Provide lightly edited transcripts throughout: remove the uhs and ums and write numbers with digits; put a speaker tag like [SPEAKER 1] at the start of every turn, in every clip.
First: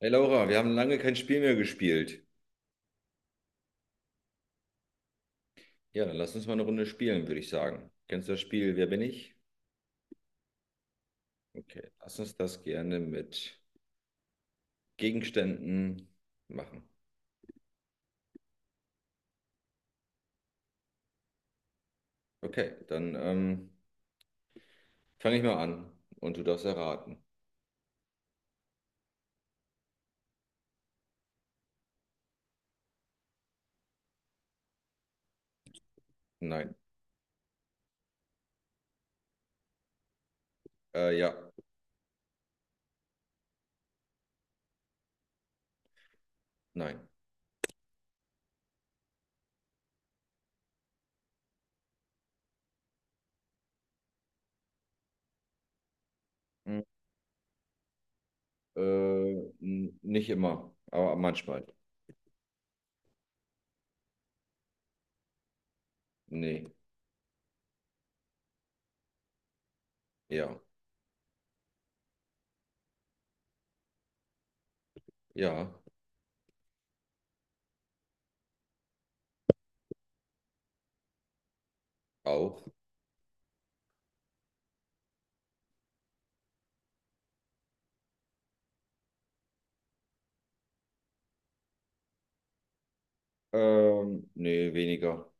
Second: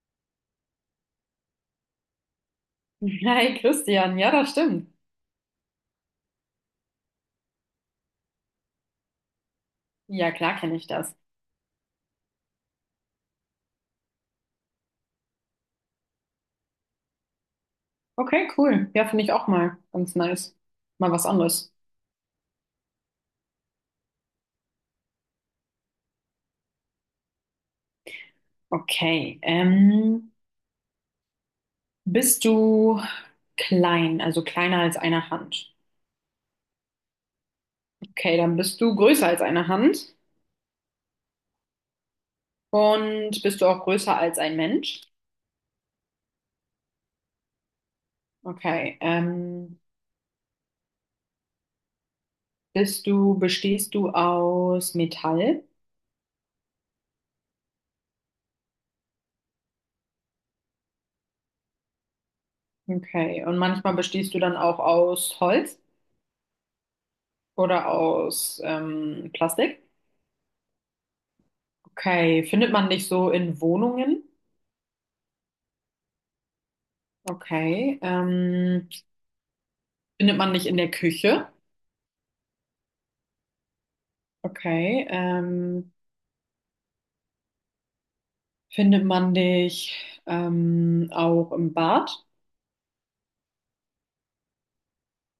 [SPEAKER 1] Hey Laura, wir haben lange kein Spiel mehr gespielt.
[SPEAKER 2] Hi Christian, ja, das stimmt.
[SPEAKER 1] Ja, dann lass uns mal eine Runde spielen, würde ich sagen. Kennst du das Spiel Wer bin ich?
[SPEAKER 2] Ja, klar kenne ich das.
[SPEAKER 1] Okay, lass uns das gerne mit Gegenständen machen.
[SPEAKER 2] Okay, cool. Ja, finde ich auch mal ganz nice. Mal was anderes.
[SPEAKER 1] Okay, dann fange ich mal an und du darfst erraten.
[SPEAKER 2] Okay, bist du klein, also kleiner als eine Hand?
[SPEAKER 1] Nein,
[SPEAKER 2] Okay, dann bist du größer als eine Hand
[SPEAKER 1] ja,
[SPEAKER 2] und bist du auch größer als ein Mensch?
[SPEAKER 1] nein.
[SPEAKER 2] Okay, bestehst du aus Metall?
[SPEAKER 1] Hm, Äh, Nicht immer, aber manchmal.
[SPEAKER 2] Okay, und manchmal bestehst du dann auch aus Holz
[SPEAKER 1] Nee,
[SPEAKER 2] oder aus Plastik?
[SPEAKER 1] ja,
[SPEAKER 2] Okay, findet man nicht so in Wohnungen?
[SPEAKER 1] ja,
[SPEAKER 2] Okay, findet man nicht in der Küche?
[SPEAKER 1] auch.
[SPEAKER 2] Okay, findet man dich auch im Bad?
[SPEAKER 1] Nee, weniger.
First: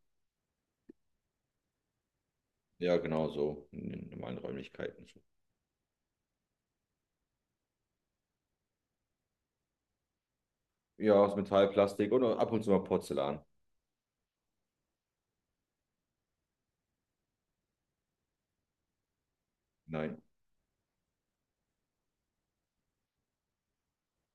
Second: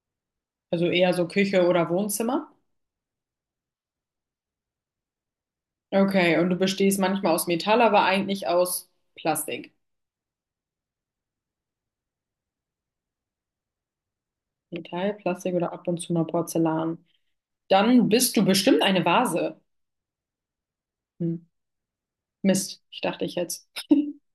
[SPEAKER 2] Also eher so Küche oder Wohnzimmer?
[SPEAKER 1] Ja, genau so. In den normalen Räumlichkeiten.
[SPEAKER 2] Okay, und du bestehst manchmal aus Metall, aber eigentlich aus Plastik.
[SPEAKER 1] Ja, aus Metall, Plastik und ab und zu mal Porzellan.
[SPEAKER 2] Metall, Plastik oder ab und zu mal Porzellan. Dann bist du bestimmt eine Vase.
[SPEAKER 1] Nein.
[SPEAKER 2] Hm. Mist, ich dachte ich jetzt.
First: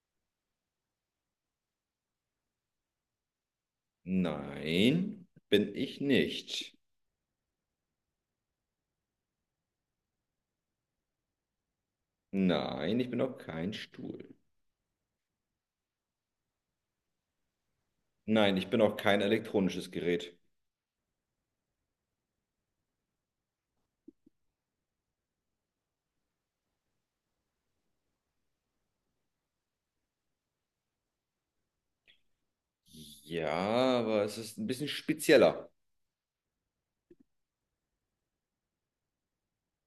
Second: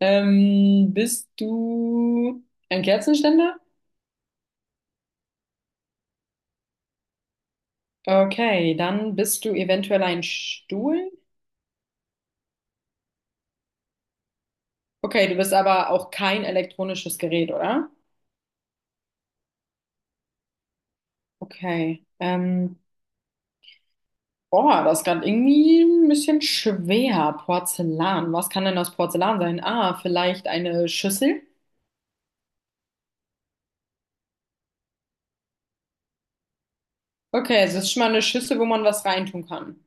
[SPEAKER 2] Bist du ein Kerzenständer?
[SPEAKER 1] Nein, bin ich nicht.
[SPEAKER 2] Okay, dann bist du eventuell ein Stuhl.
[SPEAKER 1] Nein, ich bin auch kein Stuhl.
[SPEAKER 2] Okay, du bist aber auch kein elektronisches Gerät, oder?
[SPEAKER 1] Nein, ich bin auch kein elektronisches Gerät.
[SPEAKER 2] Okay. Boah, das ist gerade irgendwie ein bisschen schwer. Porzellan. Was kann denn aus Porzellan sein? Ah, vielleicht eine Schüssel?
[SPEAKER 1] Ja, aber es ist ein bisschen spezieller.
[SPEAKER 2] Okay, es ist schon mal eine Schüssel, wo man was reintun kann.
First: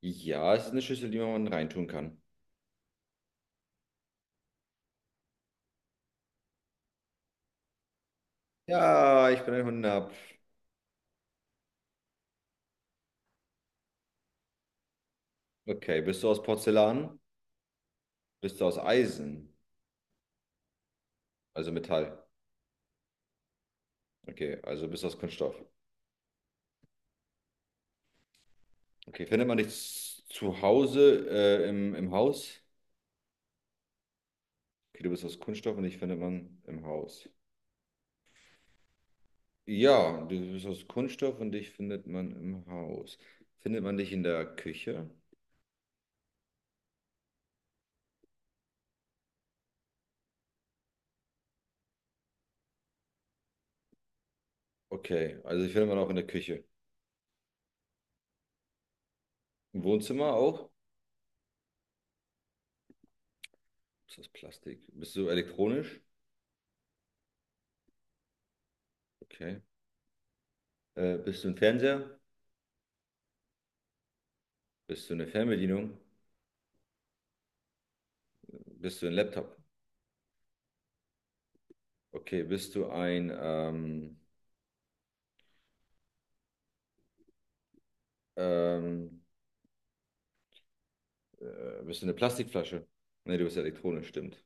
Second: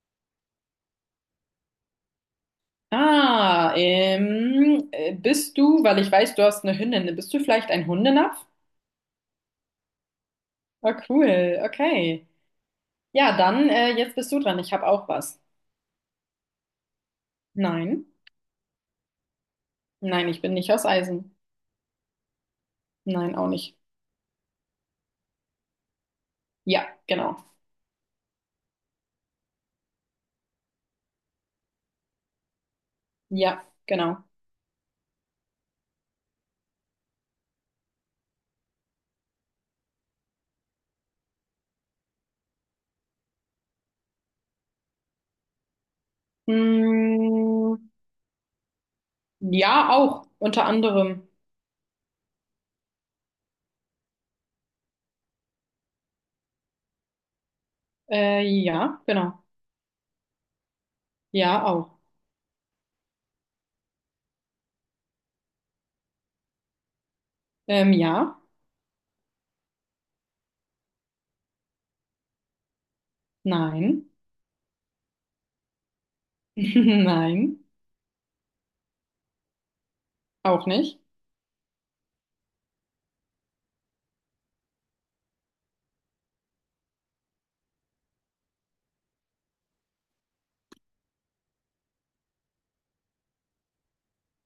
[SPEAKER 1] Ja, es ist eine Schüssel, die man reintun kann.
[SPEAKER 2] Weil ich weiß, du hast eine Hündin, bist du vielleicht ein Hundenapf?
[SPEAKER 1] Ja, ich bin ein Hundab.
[SPEAKER 2] Ah, cool, okay. Ja, dann, jetzt bist du dran. Ich habe auch was.
[SPEAKER 1] Okay, bist du aus Porzellan?
[SPEAKER 2] Nein.
[SPEAKER 1] Bist du aus Eisen?
[SPEAKER 2] Nein, ich bin nicht aus Eisen.
[SPEAKER 1] Also Metall.
[SPEAKER 2] Nein, auch nicht.
[SPEAKER 1] Okay, also bist du aus Kunststoff.
[SPEAKER 2] Ja, genau.
[SPEAKER 1] Okay, findet man dich zu Hause im, im Haus?
[SPEAKER 2] Ja, genau.
[SPEAKER 1] Okay, du bist aus Kunststoff und dich findet man im Haus. Ja, du bist aus Kunststoff und dich findet man im Haus. Findet man dich in der Küche?
[SPEAKER 2] Mm, ja, auch. Unter anderem.
[SPEAKER 1] Okay, also dich findet man auch in der Küche.
[SPEAKER 2] Ja, genau.
[SPEAKER 1] Im Wohnzimmer auch?
[SPEAKER 2] Ja, auch.
[SPEAKER 1] Ist das Plastik? Bist du elektronisch?
[SPEAKER 2] Ja,
[SPEAKER 1] Okay. Bist du ein Fernseher?
[SPEAKER 2] nein.
[SPEAKER 1] Bist du eine Fernbedienung?
[SPEAKER 2] Nein,
[SPEAKER 1] Bist du ein Laptop?
[SPEAKER 2] auch nicht.
[SPEAKER 1] Okay, bist du ein, ähm, bist du eine Plastikflasche? Nee, du bist elektronisch, stimmt.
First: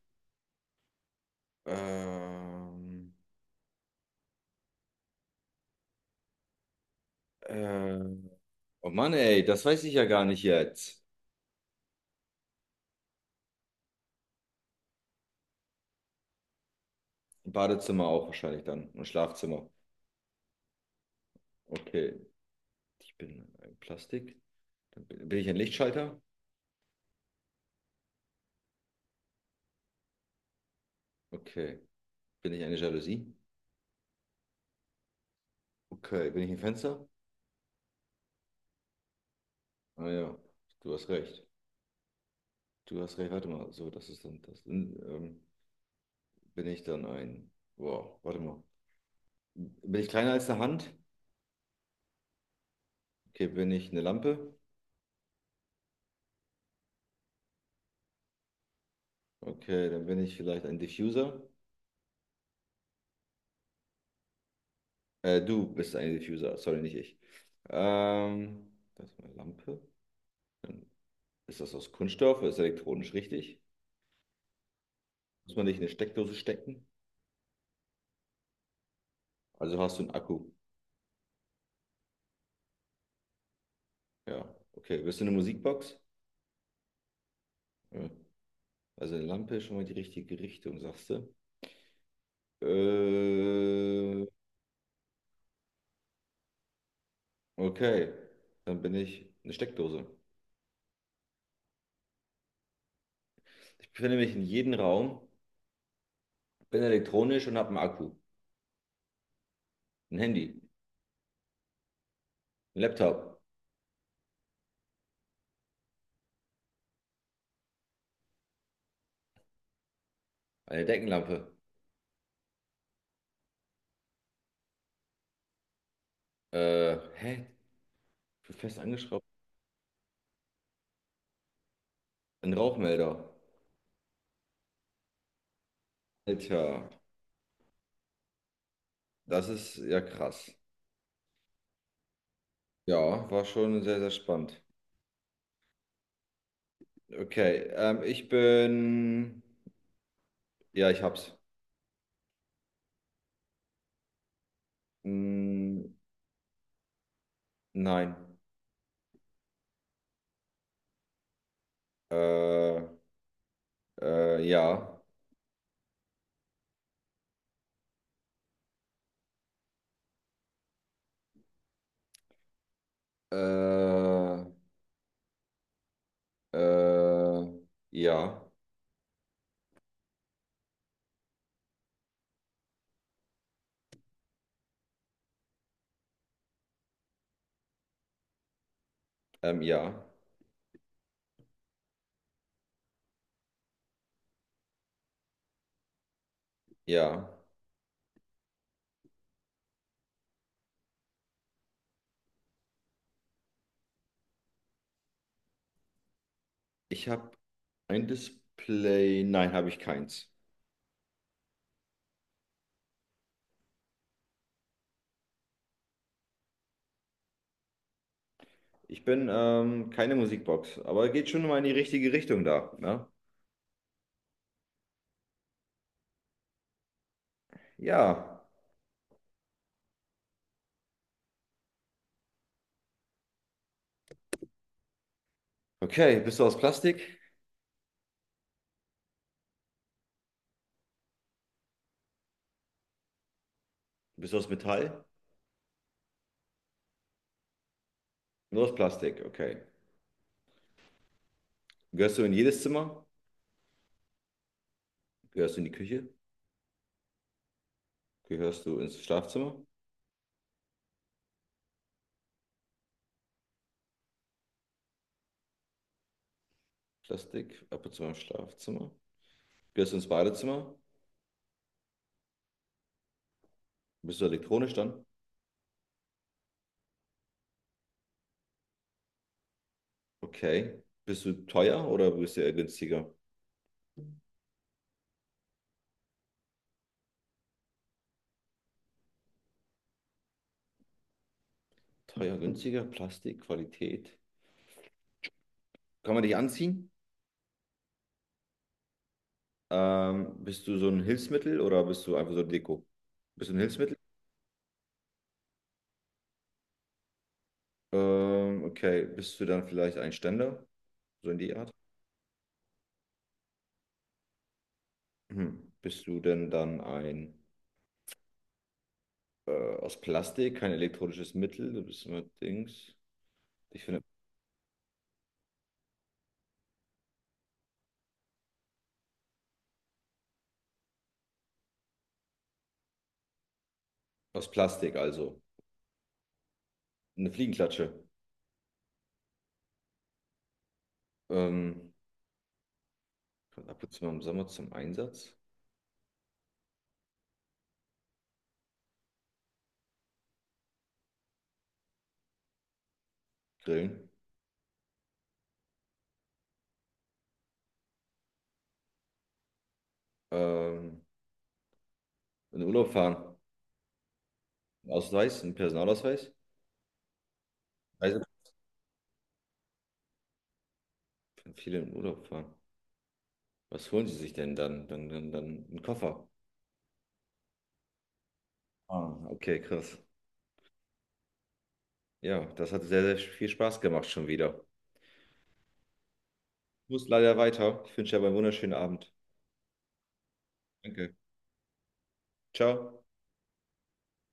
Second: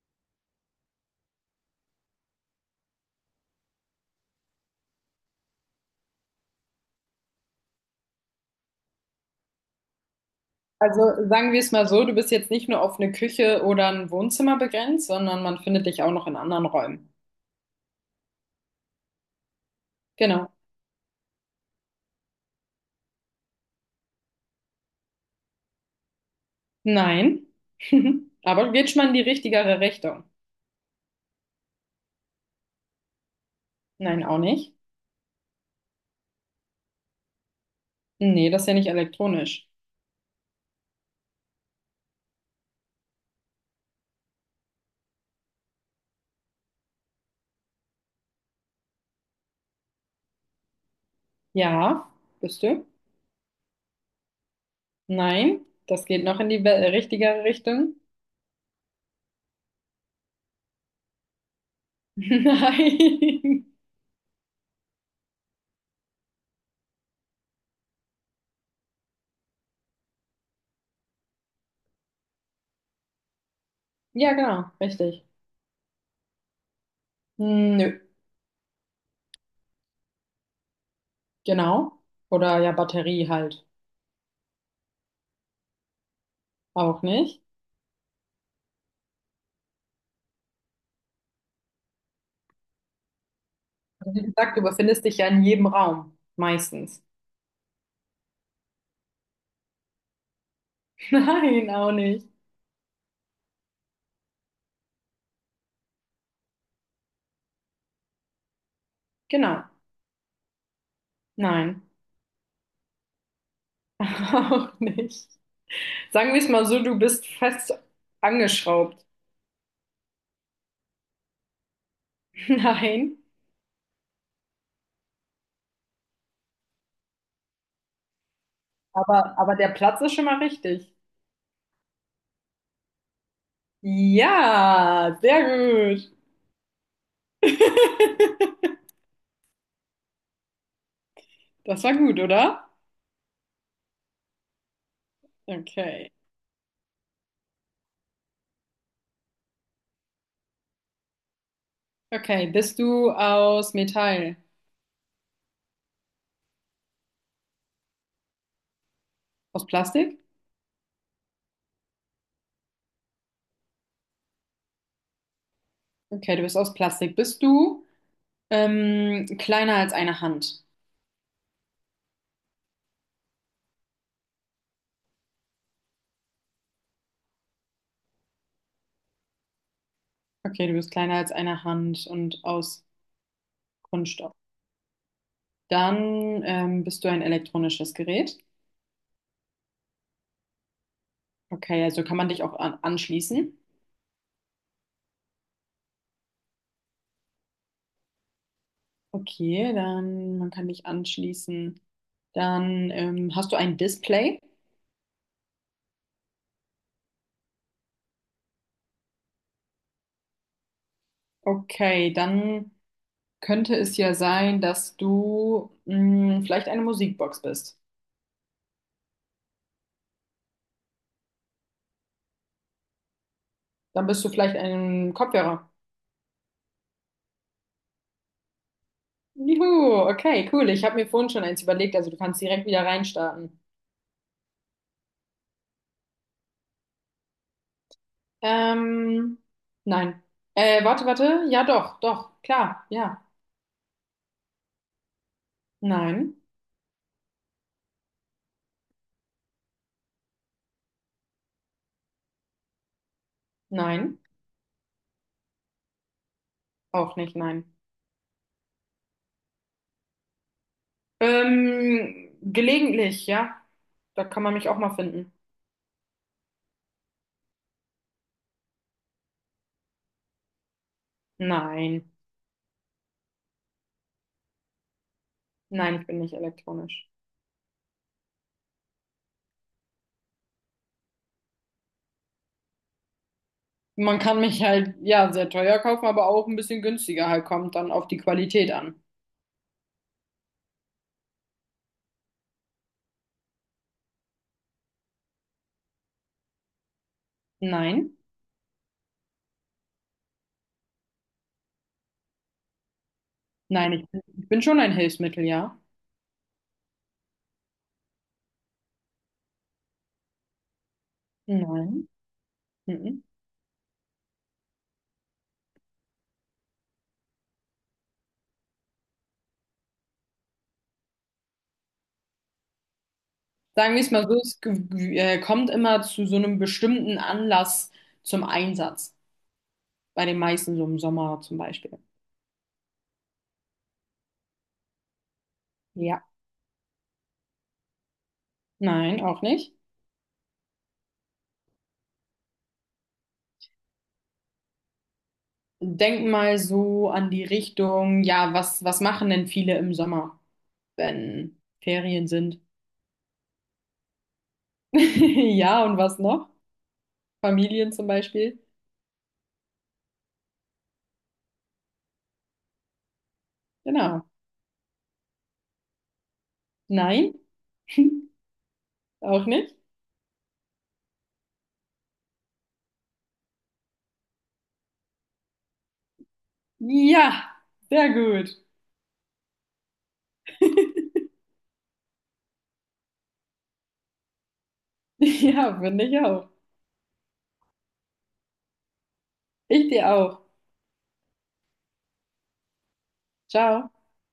[SPEAKER 1] Ähm, äh, oh Mann, ey, das weiß ich ja gar nicht jetzt.
[SPEAKER 2] Also sagen wir es mal so, du bist jetzt nicht nur auf eine Küche oder ein Wohnzimmer begrenzt, sondern man findet dich auch noch in anderen Räumen.
[SPEAKER 1] Badezimmer auch wahrscheinlich dann und Schlafzimmer.
[SPEAKER 2] Genau.
[SPEAKER 1] Okay, ich bin ein Plastik. Dann bin ich ein Lichtschalter?
[SPEAKER 2] Nein. Aber geht schon mal in die richtigere Richtung.
[SPEAKER 1] Okay. Bin ich eine Jalousie?
[SPEAKER 2] Nein, auch nicht.
[SPEAKER 1] Okay. Bin ich ein Fenster?
[SPEAKER 2] Nee, das ist ja nicht elektronisch.
[SPEAKER 1] Ah ja, du hast recht. Du hast recht. Warte mal. So, das ist dann das. Bin ich dann ein. Wow, warte mal. Bin ich kleiner als eine Hand?
[SPEAKER 2] Ja, bist du?
[SPEAKER 1] Okay, bin ich eine Lampe?
[SPEAKER 2] Nein, das geht noch in die richtigere Richtung.
[SPEAKER 1] Okay, dann bin ich vielleicht ein Diffuser.
[SPEAKER 2] Nein.
[SPEAKER 1] Du bist ein Diffuser, sorry, nicht ich. Das ist meine Lampe. Dann ist das aus Kunststoff, ist elektronisch richtig?
[SPEAKER 2] Ja, genau, richtig.
[SPEAKER 1] Muss man nicht in eine Steckdose stecken?
[SPEAKER 2] Hm, nö,
[SPEAKER 1] Also hast du einen Akku.
[SPEAKER 2] genau. Oder ja, Batterie halt.
[SPEAKER 1] Ja, okay. Willst du eine Musikbox?
[SPEAKER 2] Auch nicht.
[SPEAKER 1] Ja. Also eine Lampe ist schon mal die richtige Richtung, sagst du.
[SPEAKER 2] Also
[SPEAKER 1] Äh,
[SPEAKER 2] wie gesagt, du befindest dich ja in jedem Raum. Meistens.
[SPEAKER 1] okay, dann bin ich eine Steckdose.
[SPEAKER 2] Nein, auch nicht.
[SPEAKER 1] Ich befinde mich in jedem Raum, bin elektronisch und habe einen Akku,
[SPEAKER 2] Genau.
[SPEAKER 1] ein Handy,
[SPEAKER 2] Nein,
[SPEAKER 1] einen Laptop,
[SPEAKER 2] auch nicht. Sagen wir es mal so, du bist fest angeschraubt.
[SPEAKER 1] eine Deckenlampe.
[SPEAKER 2] Nein,
[SPEAKER 1] Hä? Ich bin fest angeschraubt.
[SPEAKER 2] aber der Platz ist schon mal richtig.
[SPEAKER 1] Ein Rauchmelder.
[SPEAKER 2] Ja, sehr gut.
[SPEAKER 1] Alter, das ist ja krass.
[SPEAKER 2] Das war gut, oder?
[SPEAKER 1] Ja, war schon sehr, sehr spannend.
[SPEAKER 2] Okay.
[SPEAKER 1] Okay, ich bin Ja, ich hab's.
[SPEAKER 2] Okay, bist du aus Metall?
[SPEAKER 1] Mm, nein.
[SPEAKER 2] Aus Plastik?
[SPEAKER 1] Äh, ja.
[SPEAKER 2] Okay, du bist aus Plastik. Bist du kleiner als eine Hand?
[SPEAKER 1] Äh, äh, ja.
[SPEAKER 2] Okay, du bist kleiner als eine Hand und aus Kunststoff. Dann bist du ein elektronisches Gerät.
[SPEAKER 1] Ja.
[SPEAKER 2] Okay, also kann man dich auch an anschließen.
[SPEAKER 1] Ja.
[SPEAKER 2] Okay, dann man kann dich anschließen. Dann hast du ein Display.
[SPEAKER 1] Ich hab ein Display. Nein, habe ich keins.
[SPEAKER 2] Okay, dann könnte es ja sein, dass du mh, vielleicht eine Musikbox bist.
[SPEAKER 1] Ich bin keine Musikbox, aber geht schon mal in die richtige Richtung da. Ne?
[SPEAKER 2] Dann bist du vielleicht ein Kopfhörer.
[SPEAKER 1] Ja.
[SPEAKER 2] Juhu, okay, cool. Ich habe mir vorhin schon eins überlegt, also du kannst direkt wieder reinstarten.
[SPEAKER 1] Okay. Bist du aus Plastik?
[SPEAKER 2] Ähm, nein. Warte, warte. Ja, doch, doch, klar, ja.
[SPEAKER 1] Bist du aus Metall?
[SPEAKER 2] Nein,
[SPEAKER 1] Nur aus Plastik. Okay. Gehörst du in jedes Zimmer?
[SPEAKER 2] nein,
[SPEAKER 1] Gehörst du in die Küche?
[SPEAKER 2] auch nicht, nein.
[SPEAKER 1] Gehörst du ins Schlafzimmer?
[SPEAKER 2] Gelegentlich, ja. Da kann man mich auch mal finden.
[SPEAKER 1] Plastik, ab und zu mal im Schlafzimmer. Gehst ins Badezimmer?
[SPEAKER 2] Nein,
[SPEAKER 1] Bist du elektronisch dann?
[SPEAKER 2] nein, ich bin nicht elektronisch.
[SPEAKER 1] Okay. Bist du teuer oder bist du eher günstiger?
[SPEAKER 2] Man kann mich halt, ja, sehr teuer kaufen, aber auch ein bisschen günstiger halt, kommt dann auf die Qualität an.
[SPEAKER 1] Teuer, günstiger, Plastik, Qualität. Kann man dich anziehen?
[SPEAKER 2] Nein,
[SPEAKER 1] Bist du so ein Hilfsmittel oder bist du einfach so ein Deko? Bist du ein
[SPEAKER 2] nein,
[SPEAKER 1] Hilfsmittel?
[SPEAKER 2] ich bin schon ein Hilfsmittel, ja.
[SPEAKER 1] Okay. Bist du dann vielleicht ein Ständer? So in die Art?
[SPEAKER 2] Nein. Mhm.
[SPEAKER 1] Hm. Bist du denn dann ein aus Plastik, kein elektronisches Mittel? Du bist immer Dings. Ich
[SPEAKER 2] Sagen wir
[SPEAKER 1] finde,
[SPEAKER 2] es mal so, es kommt immer zu so einem bestimmten Anlass zum Einsatz. Bei den meisten, so im Sommer zum Beispiel.
[SPEAKER 1] aus Plastik also.
[SPEAKER 2] Ja.
[SPEAKER 1] Eine Fliegenklatsche.
[SPEAKER 2] Nein, auch nicht.
[SPEAKER 1] Ähm, Kommt ab und zu mal im Sommer zum Einsatz.
[SPEAKER 2] Denk mal so an die Richtung, ja, was, was machen denn viele im Sommer, wenn Ferien sind?
[SPEAKER 1] Grillen.
[SPEAKER 2] Ja, und was noch? Familien zum Beispiel.
[SPEAKER 1] Ähm, in den Urlaub fahren.
[SPEAKER 2] Genau.
[SPEAKER 1] Einen Ausweis, ein Personalausweis.
[SPEAKER 2] Nein,
[SPEAKER 1] Also
[SPEAKER 2] auch nicht.
[SPEAKER 1] viele in den Urlaub fahren. Was holen sie sich denn dann? Dann einen Koffer.
[SPEAKER 2] Ja, sehr gut.
[SPEAKER 1] Ah, okay, krass. Ja, das hat sehr, sehr viel Spaß gemacht schon wieder.
[SPEAKER 2] Ja, finde ich auch.
[SPEAKER 1] Ich muss leider weiter. Ich wünsche dir aber einen wunderschönen Abend.
[SPEAKER 2] Ich dir auch.
[SPEAKER 1] Danke. Ciao.
[SPEAKER 2] Ciao.